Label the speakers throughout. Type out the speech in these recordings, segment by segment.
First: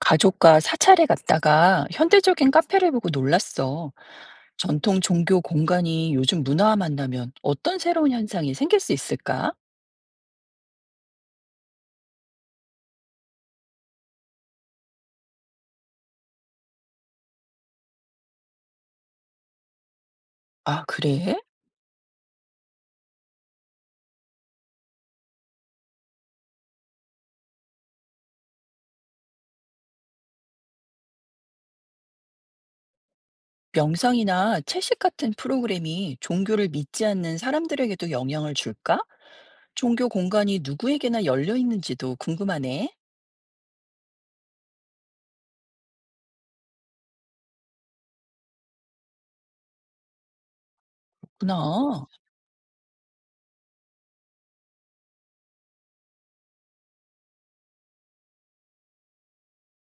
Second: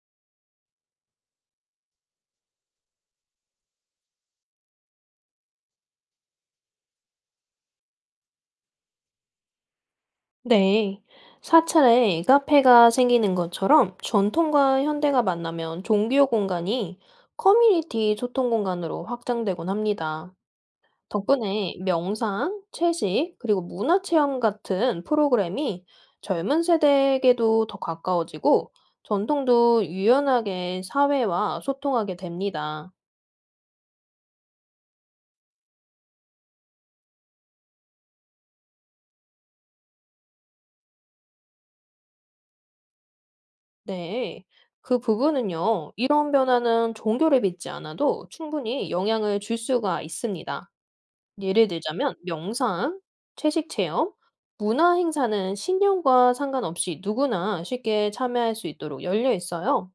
Speaker 1: 가족과 사찰에 갔다가 현대적인 카페를 보고 놀랐어. 전통 종교 공간이 요즘 문화와 만나면 어떤 새로운 현상이 생길 수 있을까?
Speaker 2: 네. 사찰에 카페가 생기는 것처럼 전통과 현대가 만나면 종교 공간이 커뮤니티 소통 공간으로 확장되곤 합니다.
Speaker 1: 아, 그래?
Speaker 2: 덕분에 명상, 채식, 그리고 문화 체험 같은 프로그램이 젊은 세대에게도 더 가까워지고 전통도 유연하게 사회와 소통하게 됩니다.
Speaker 1: 명상이나 채식 같은 프로그램이 종교를 믿지 않는 사람들에게도 영향을 줄까? 종교 공간이 누구에게나 열려 있는지도 궁금하네.
Speaker 2: 네. 그 부분은요, 이런 변화는 종교를 믿지 않아도 충분히 영향을 줄 수가 있습니다. 예를
Speaker 1: 구나.
Speaker 2: 들자면 명상, 채식 체험, 문화 행사는 신념과 상관없이 누구나 쉽게 참여할 수 있도록 열려 있어요.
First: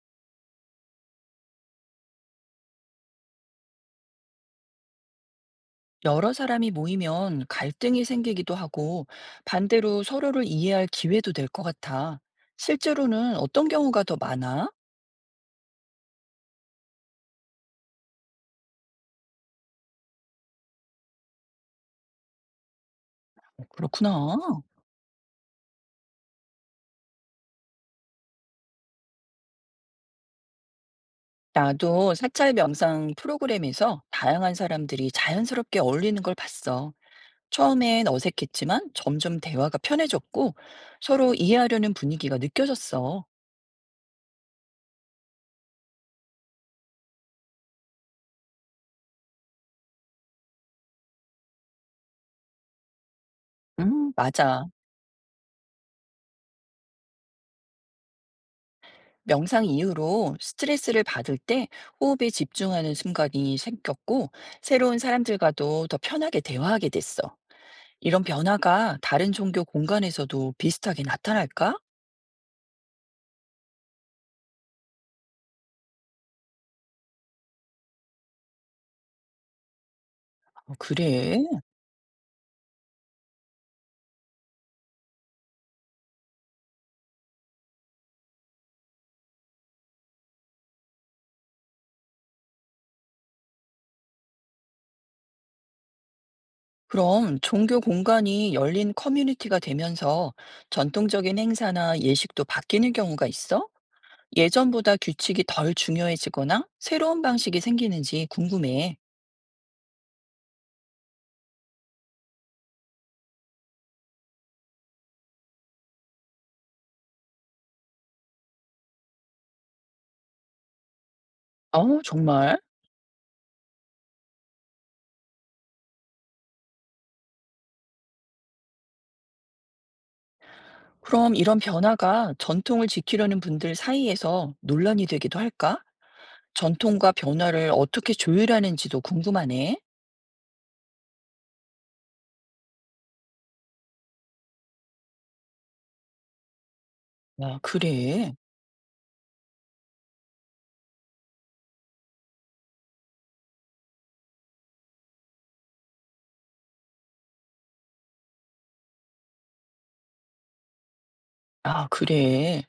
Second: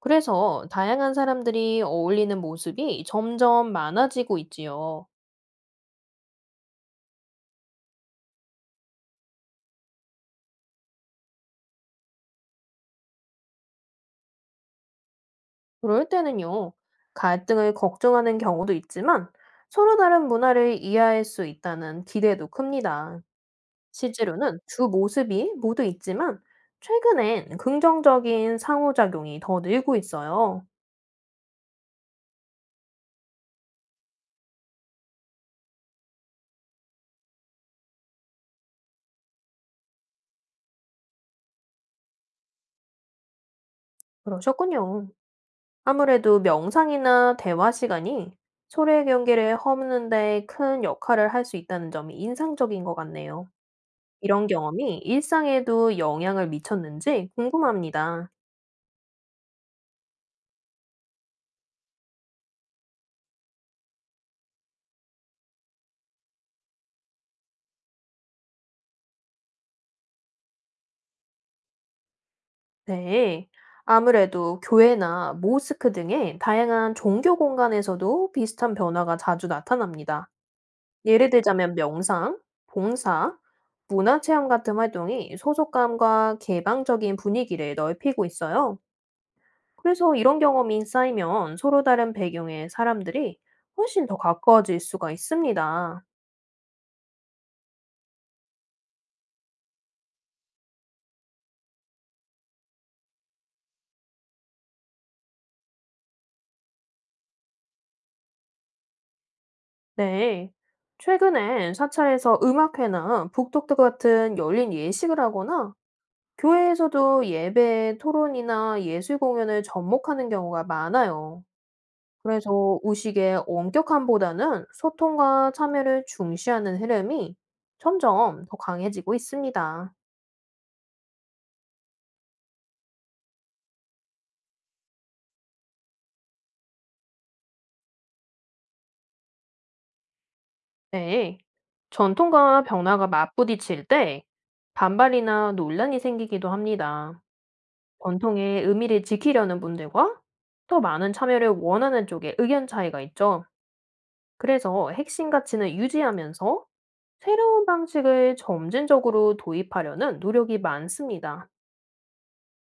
Speaker 2: 그래서 다양한 사람들이 어울리는 모습이 점점 많아지고 있지요.
Speaker 1: 여러 사람이 모이면 갈등이 생기기도 하고 반대로 서로를 이해할 기회도 될 것 같아. 실제로는 어떤 경우가 더 많아?
Speaker 2: 그럴 때는요, 갈등을 걱정하는 경우도 있지만 서로 다른 문화를 이해할 수 있다는 기대도 큽니다.
Speaker 1: 그렇구나.
Speaker 2: 실제로는 두 모습이 모두 있지만 최근엔 긍정적인 상호작용이 더 늘고 있어요.
Speaker 1: 나도 사찰 명상 프로그램에서 다양한 사람들이 자연스럽게 어울리는 걸 봤어. 처음엔 어색했지만 점점 대화가 편해졌고 서로 이해하려는 분위기가 느껴졌어.
Speaker 2: 그러셨군요. 아무래도 명상이나 대화 시간이 소외 경계를 허무는데 큰 역할을 할 수 있다는 점이 인상적인 것 같네요. 이런
Speaker 1: 맞아.
Speaker 2: 경험이 일상에도 영향을 미쳤는지 궁금합니다.
Speaker 1: 명상 이후로 스트레스를 받을 때 호흡에 집중하는 순간이 생겼고 새로운 사람들과도 더 편하게 대화하게 됐어. 이런 변화가 다른 종교 공간에서도 비슷하게 나타날까?
Speaker 2: 네. 아무래도 교회나 모스크 등의 다양한 종교 공간에서도 비슷한 변화가 자주 나타납니다.
Speaker 1: 어,
Speaker 2: 예를
Speaker 1: 그래.
Speaker 2: 들자면 명상, 봉사, 문화체험 같은 활동이 소속감과 개방적인 분위기를 넓히고 있어요. 그래서 이런 경험이 쌓이면 서로 다른 배경의 사람들이 훨씬 더 가까워질 수가 있습니다.
Speaker 1: 그럼 종교 공간이 열린 커뮤니티가 되면서 전통적인 행사나 예식도 바뀌는 경우가 있어? 예전보다 규칙이 덜 중요해지거나 새로운 방식이 생기는지 궁금해.
Speaker 2: 네. 최근엔 사찰에서 음악회나 북독크 같은 열린 예식을 하거나 교회에서도 예배 토론이나 예술 공연을 접목하는 경우가 많아요.
Speaker 1: 어, 정말?
Speaker 2: 그래서 의식의 엄격함보다는 소통과 참여를 중시하는 흐름이 점점 더 강해지고 있습니다.
Speaker 1: 그럼 이런 변화가 전통을 지키려는 분들 사이에서 논란이 되기도 할까? 전통과 변화를 어떻게 조율하는지도 궁금하네.
Speaker 2: 네, 전통과 변화가 맞부딪힐 때 반발이나 논란이 생기기도 합니다.
Speaker 1: 아, 그래.
Speaker 2: 전통의 의미를 지키려는 분들과 더 많은 참여를 원하는 쪽의 의견 차이가 있죠. 그래서 핵심 가치는 유지하면서 새로운 방식을 점진적으로 도입하려는 노력이 많습니다.
Speaker 1: 아, 그래.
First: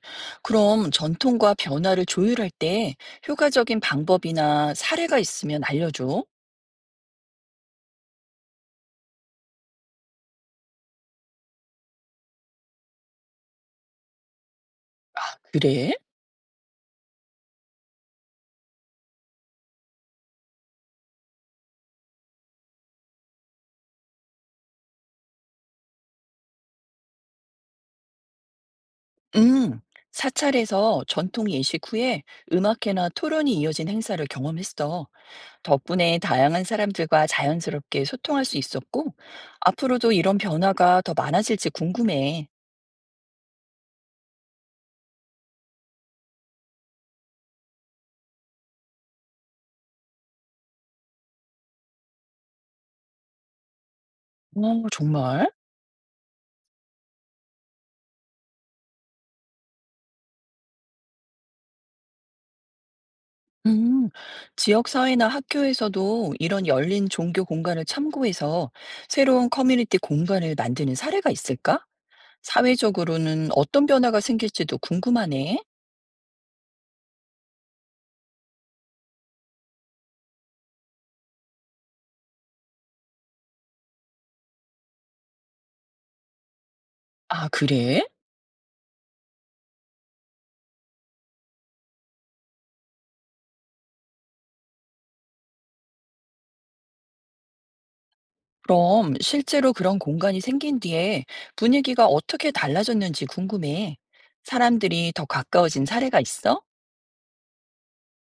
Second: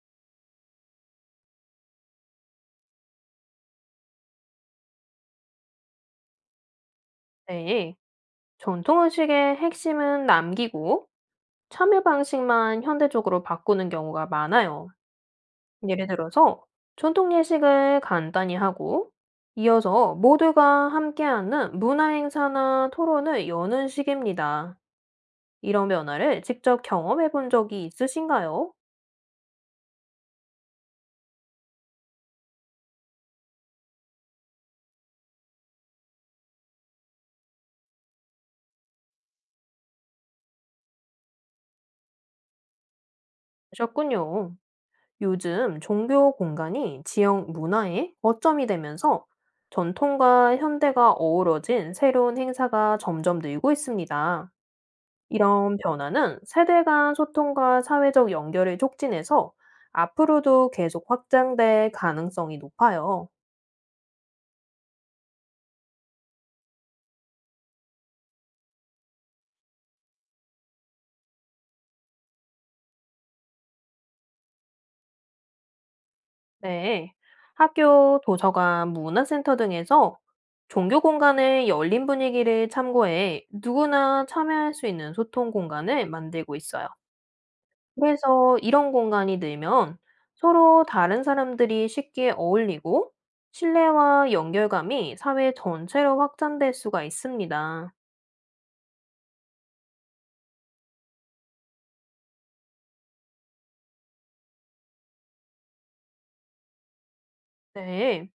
Speaker 1: 그럼 전통과 변화를 조율할 때 효과적인 방법이나 사례가 있으면 알려줘.
Speaker 2: 네, 전통 의식의 핵심은 남기고 참여 방식만 현대적으로 바꾸는 경우가 많아요.
Speaker 1: 아, 그래?
Speaker 2: 예를 들어서 전통 예식을 간단히 하고 이어서 모두가 함께하는 문화 행사나 토론을 여는 식입니다. 이런 변화를 직접 경험해 본 적이 있으신가요?
Speaker 1: 음. 사찰에서 전통 예식 후에 음악회나 토론이 이어진 행사를 경험했어. 덕분에 다양한 사람들과 자연스럽게 소통할 수 있었고, 앞으로도 이런 변화가 더 많아질지 궁금해.
Speaker 2: 하셨군요. 요즘 종교 공간이 지역 문화의 거점이 되면서 전통과 현대가 어우러진 새로운 행사가 점점 늘고 있습니다.
Speaker 1: 어, 정말?
Speaker 2: 이런 변화는 세대 간 소통과 사회적 연결을 촉진해서 앞으로도 계속 확장될 가능성이 높아요.
Speaker 1: 음, 지역사회나 학교에서도 이런 열린 종교 공간을 참고해서 새로운 커뮤니티 공간을 만드는 사례가 있을까? 사회적으로는 어떤 변화가 생길지도 궁금하네.
Speaker 2: 네. 학교, 도서관, 문화센터 등에서 종교 공간의 열린 분위기를 참고해 누구나 참여할 수 있는 소통 공간을 만들고 있어요.
Speaker 1: 아, 그래?
Speaker 2: 그래서 이런 공간이 늘면 서로 다른 사람들이 쉽게 어울리고 신뢰와 연결감이 사회 전체로 확장될 수가 있습니다.
Speaker 1: 그럼 실제로 그런 공간이 생긴 뒤에 분위기가 어떻게 달라졌는지 궁금해. 사람들이 더 가까워진 사례가 있어?
Speaker 2: 네.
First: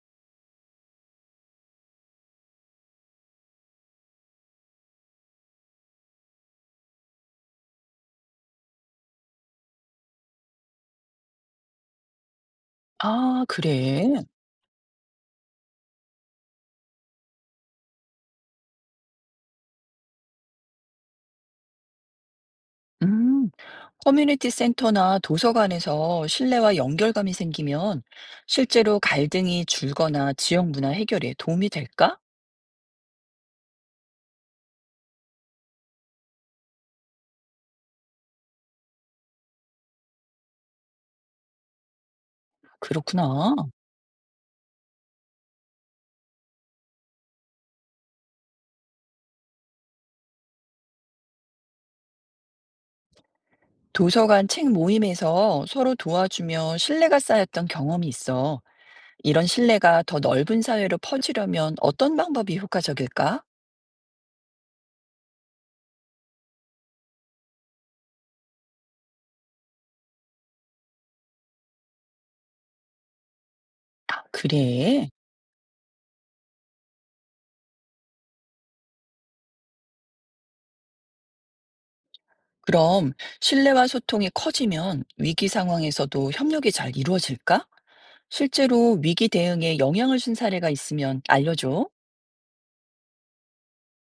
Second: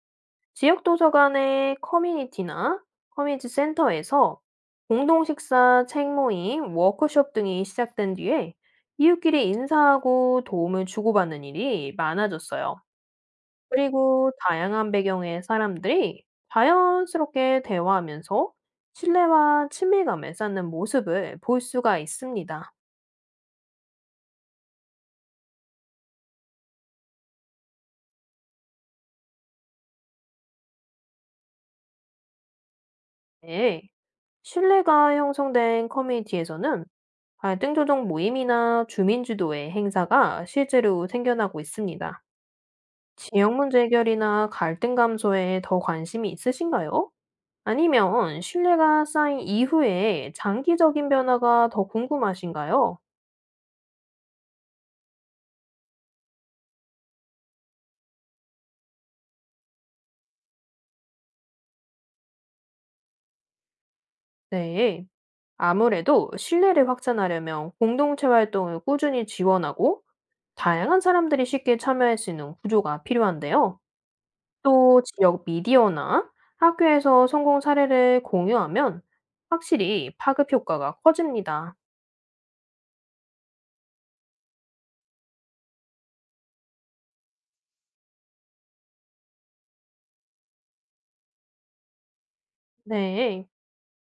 Speaker 2: 지역 도서관의 커뮤니티나 커뮤니티 센터에서 공동 식사, 책 모임, 워크숍 등이 시작된 뒤에 이웃끼리 인사하고 도움을 주고받는 일이 많아졌어요.
Speaker 1: 아, 그래.
Speaker 2: 그리고 다양한 배경의 사람들이 자연스럽게 대화하면서 신뢰와 친밀감을 쌓는 모습을 볼 수가 있습니다.
Speaker 1: 음, 커뮤니티 센터나 도서관에서 신뢰와 연결감이 생기면 실제로 갈등이 줄거나 지역 문화 해결에 도움이 될까?
Speaker 2: 네. 신뢰가 형성된 커뮤니티에서는 갈등 조정 모임이나 주민주도회 행사가 실제로 생겨나고 있습니다. 지역
Speaker 1: 그렇구나.
Speaker 2: 문제 해결이나 갈등 감소에 더 관심이 있으신가요? 아니면 신뢰가 쌓인 이후에 장기적인 변화가 더 궁금하신가요?
Speaker 1: 도서관 책 모임에서 서로 도와주며 신뢰가 쌓였던 경험이 있어. 이런 신뢰가 더 넓은 사회로 퍼지려면 어떤 방법이 효과적일까?
Speaker 2: 네. 아무래도 신뢰를 확산하려면 공동체 활동을 꾸준히 지원하고 다양한 사람들이 쉽게 참여할 수 있는 구조가 필요한데요.
Speaker 1: 아,
Speaker 2: 또
Speaker 1: 그래.
Speaker 2: 지역 미디어나 학교에서 성공 사례를 공유하면 확실히 파급 효과가 커집니다.
Speaker 1: 그럼 신뢰와 소통이 커지면 위기 상황에서도 협력이 잘 이루어질까? 실제로 위기 대응에 영향을 준 사례가 있으면 알려줘.
Speaker 2: 네.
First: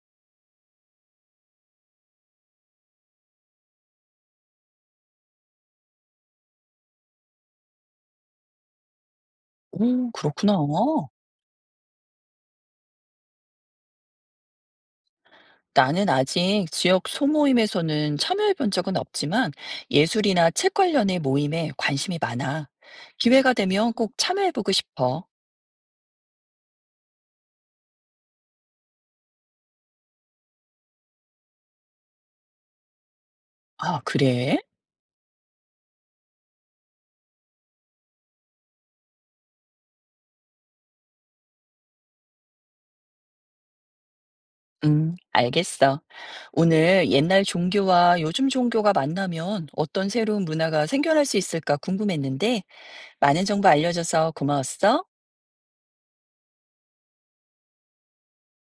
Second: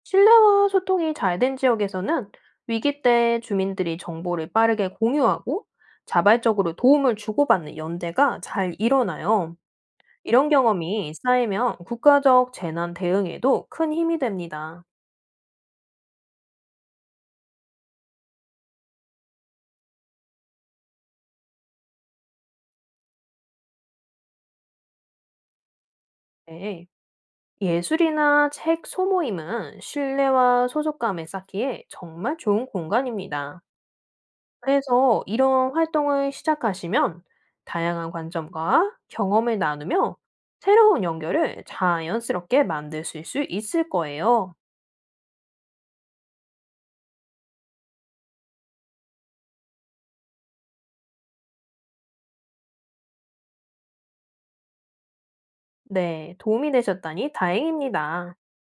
Speaker 2: 신뢰와 소통이 잘 된 지역에서는 위기 때 주민들이 정보를 빠르게 공유하고 자발적으로 도움을 주고받는 연대가 잘 일어나요.
Speaker 1: 오,
Speaker 2: 이런
Speaker 1: 그렇구나.
Speaker 2: 경험이 쌓이면 국가적 재난 대응에도 큰 힘이 됩니다.
Speaker 1: 나는 아직 지역 소모임에서는 참여해본 적은 없지만 예술이나 책 관련의 모임에 관심이 많아. 기회가 되면 꼭 참여해보고 싶어.
Speaker 2: 네. 예술이나 책 소모임은 신뢰와 소속감을 쌓기에 정말 좋은 공간입니다.
Speaker 1: 아, 그래?
Speaker 2: 그래서 이런 활동을 시작하시면 다양한 관점과 경험을 나누며 새로운 연결을 자연스럽게 만드실 수 있을 거예요.
Speaker 1: 알겠어. 오늘 옛날 종교와 요즘 종교가 만나면 어떤 새로운 문화가 생겨날 수 있을까 궁금했는데 많은 정보 알려줘서 고마웠어.
Speaker 2: 네, 도움이 되셨다니 다행입니다.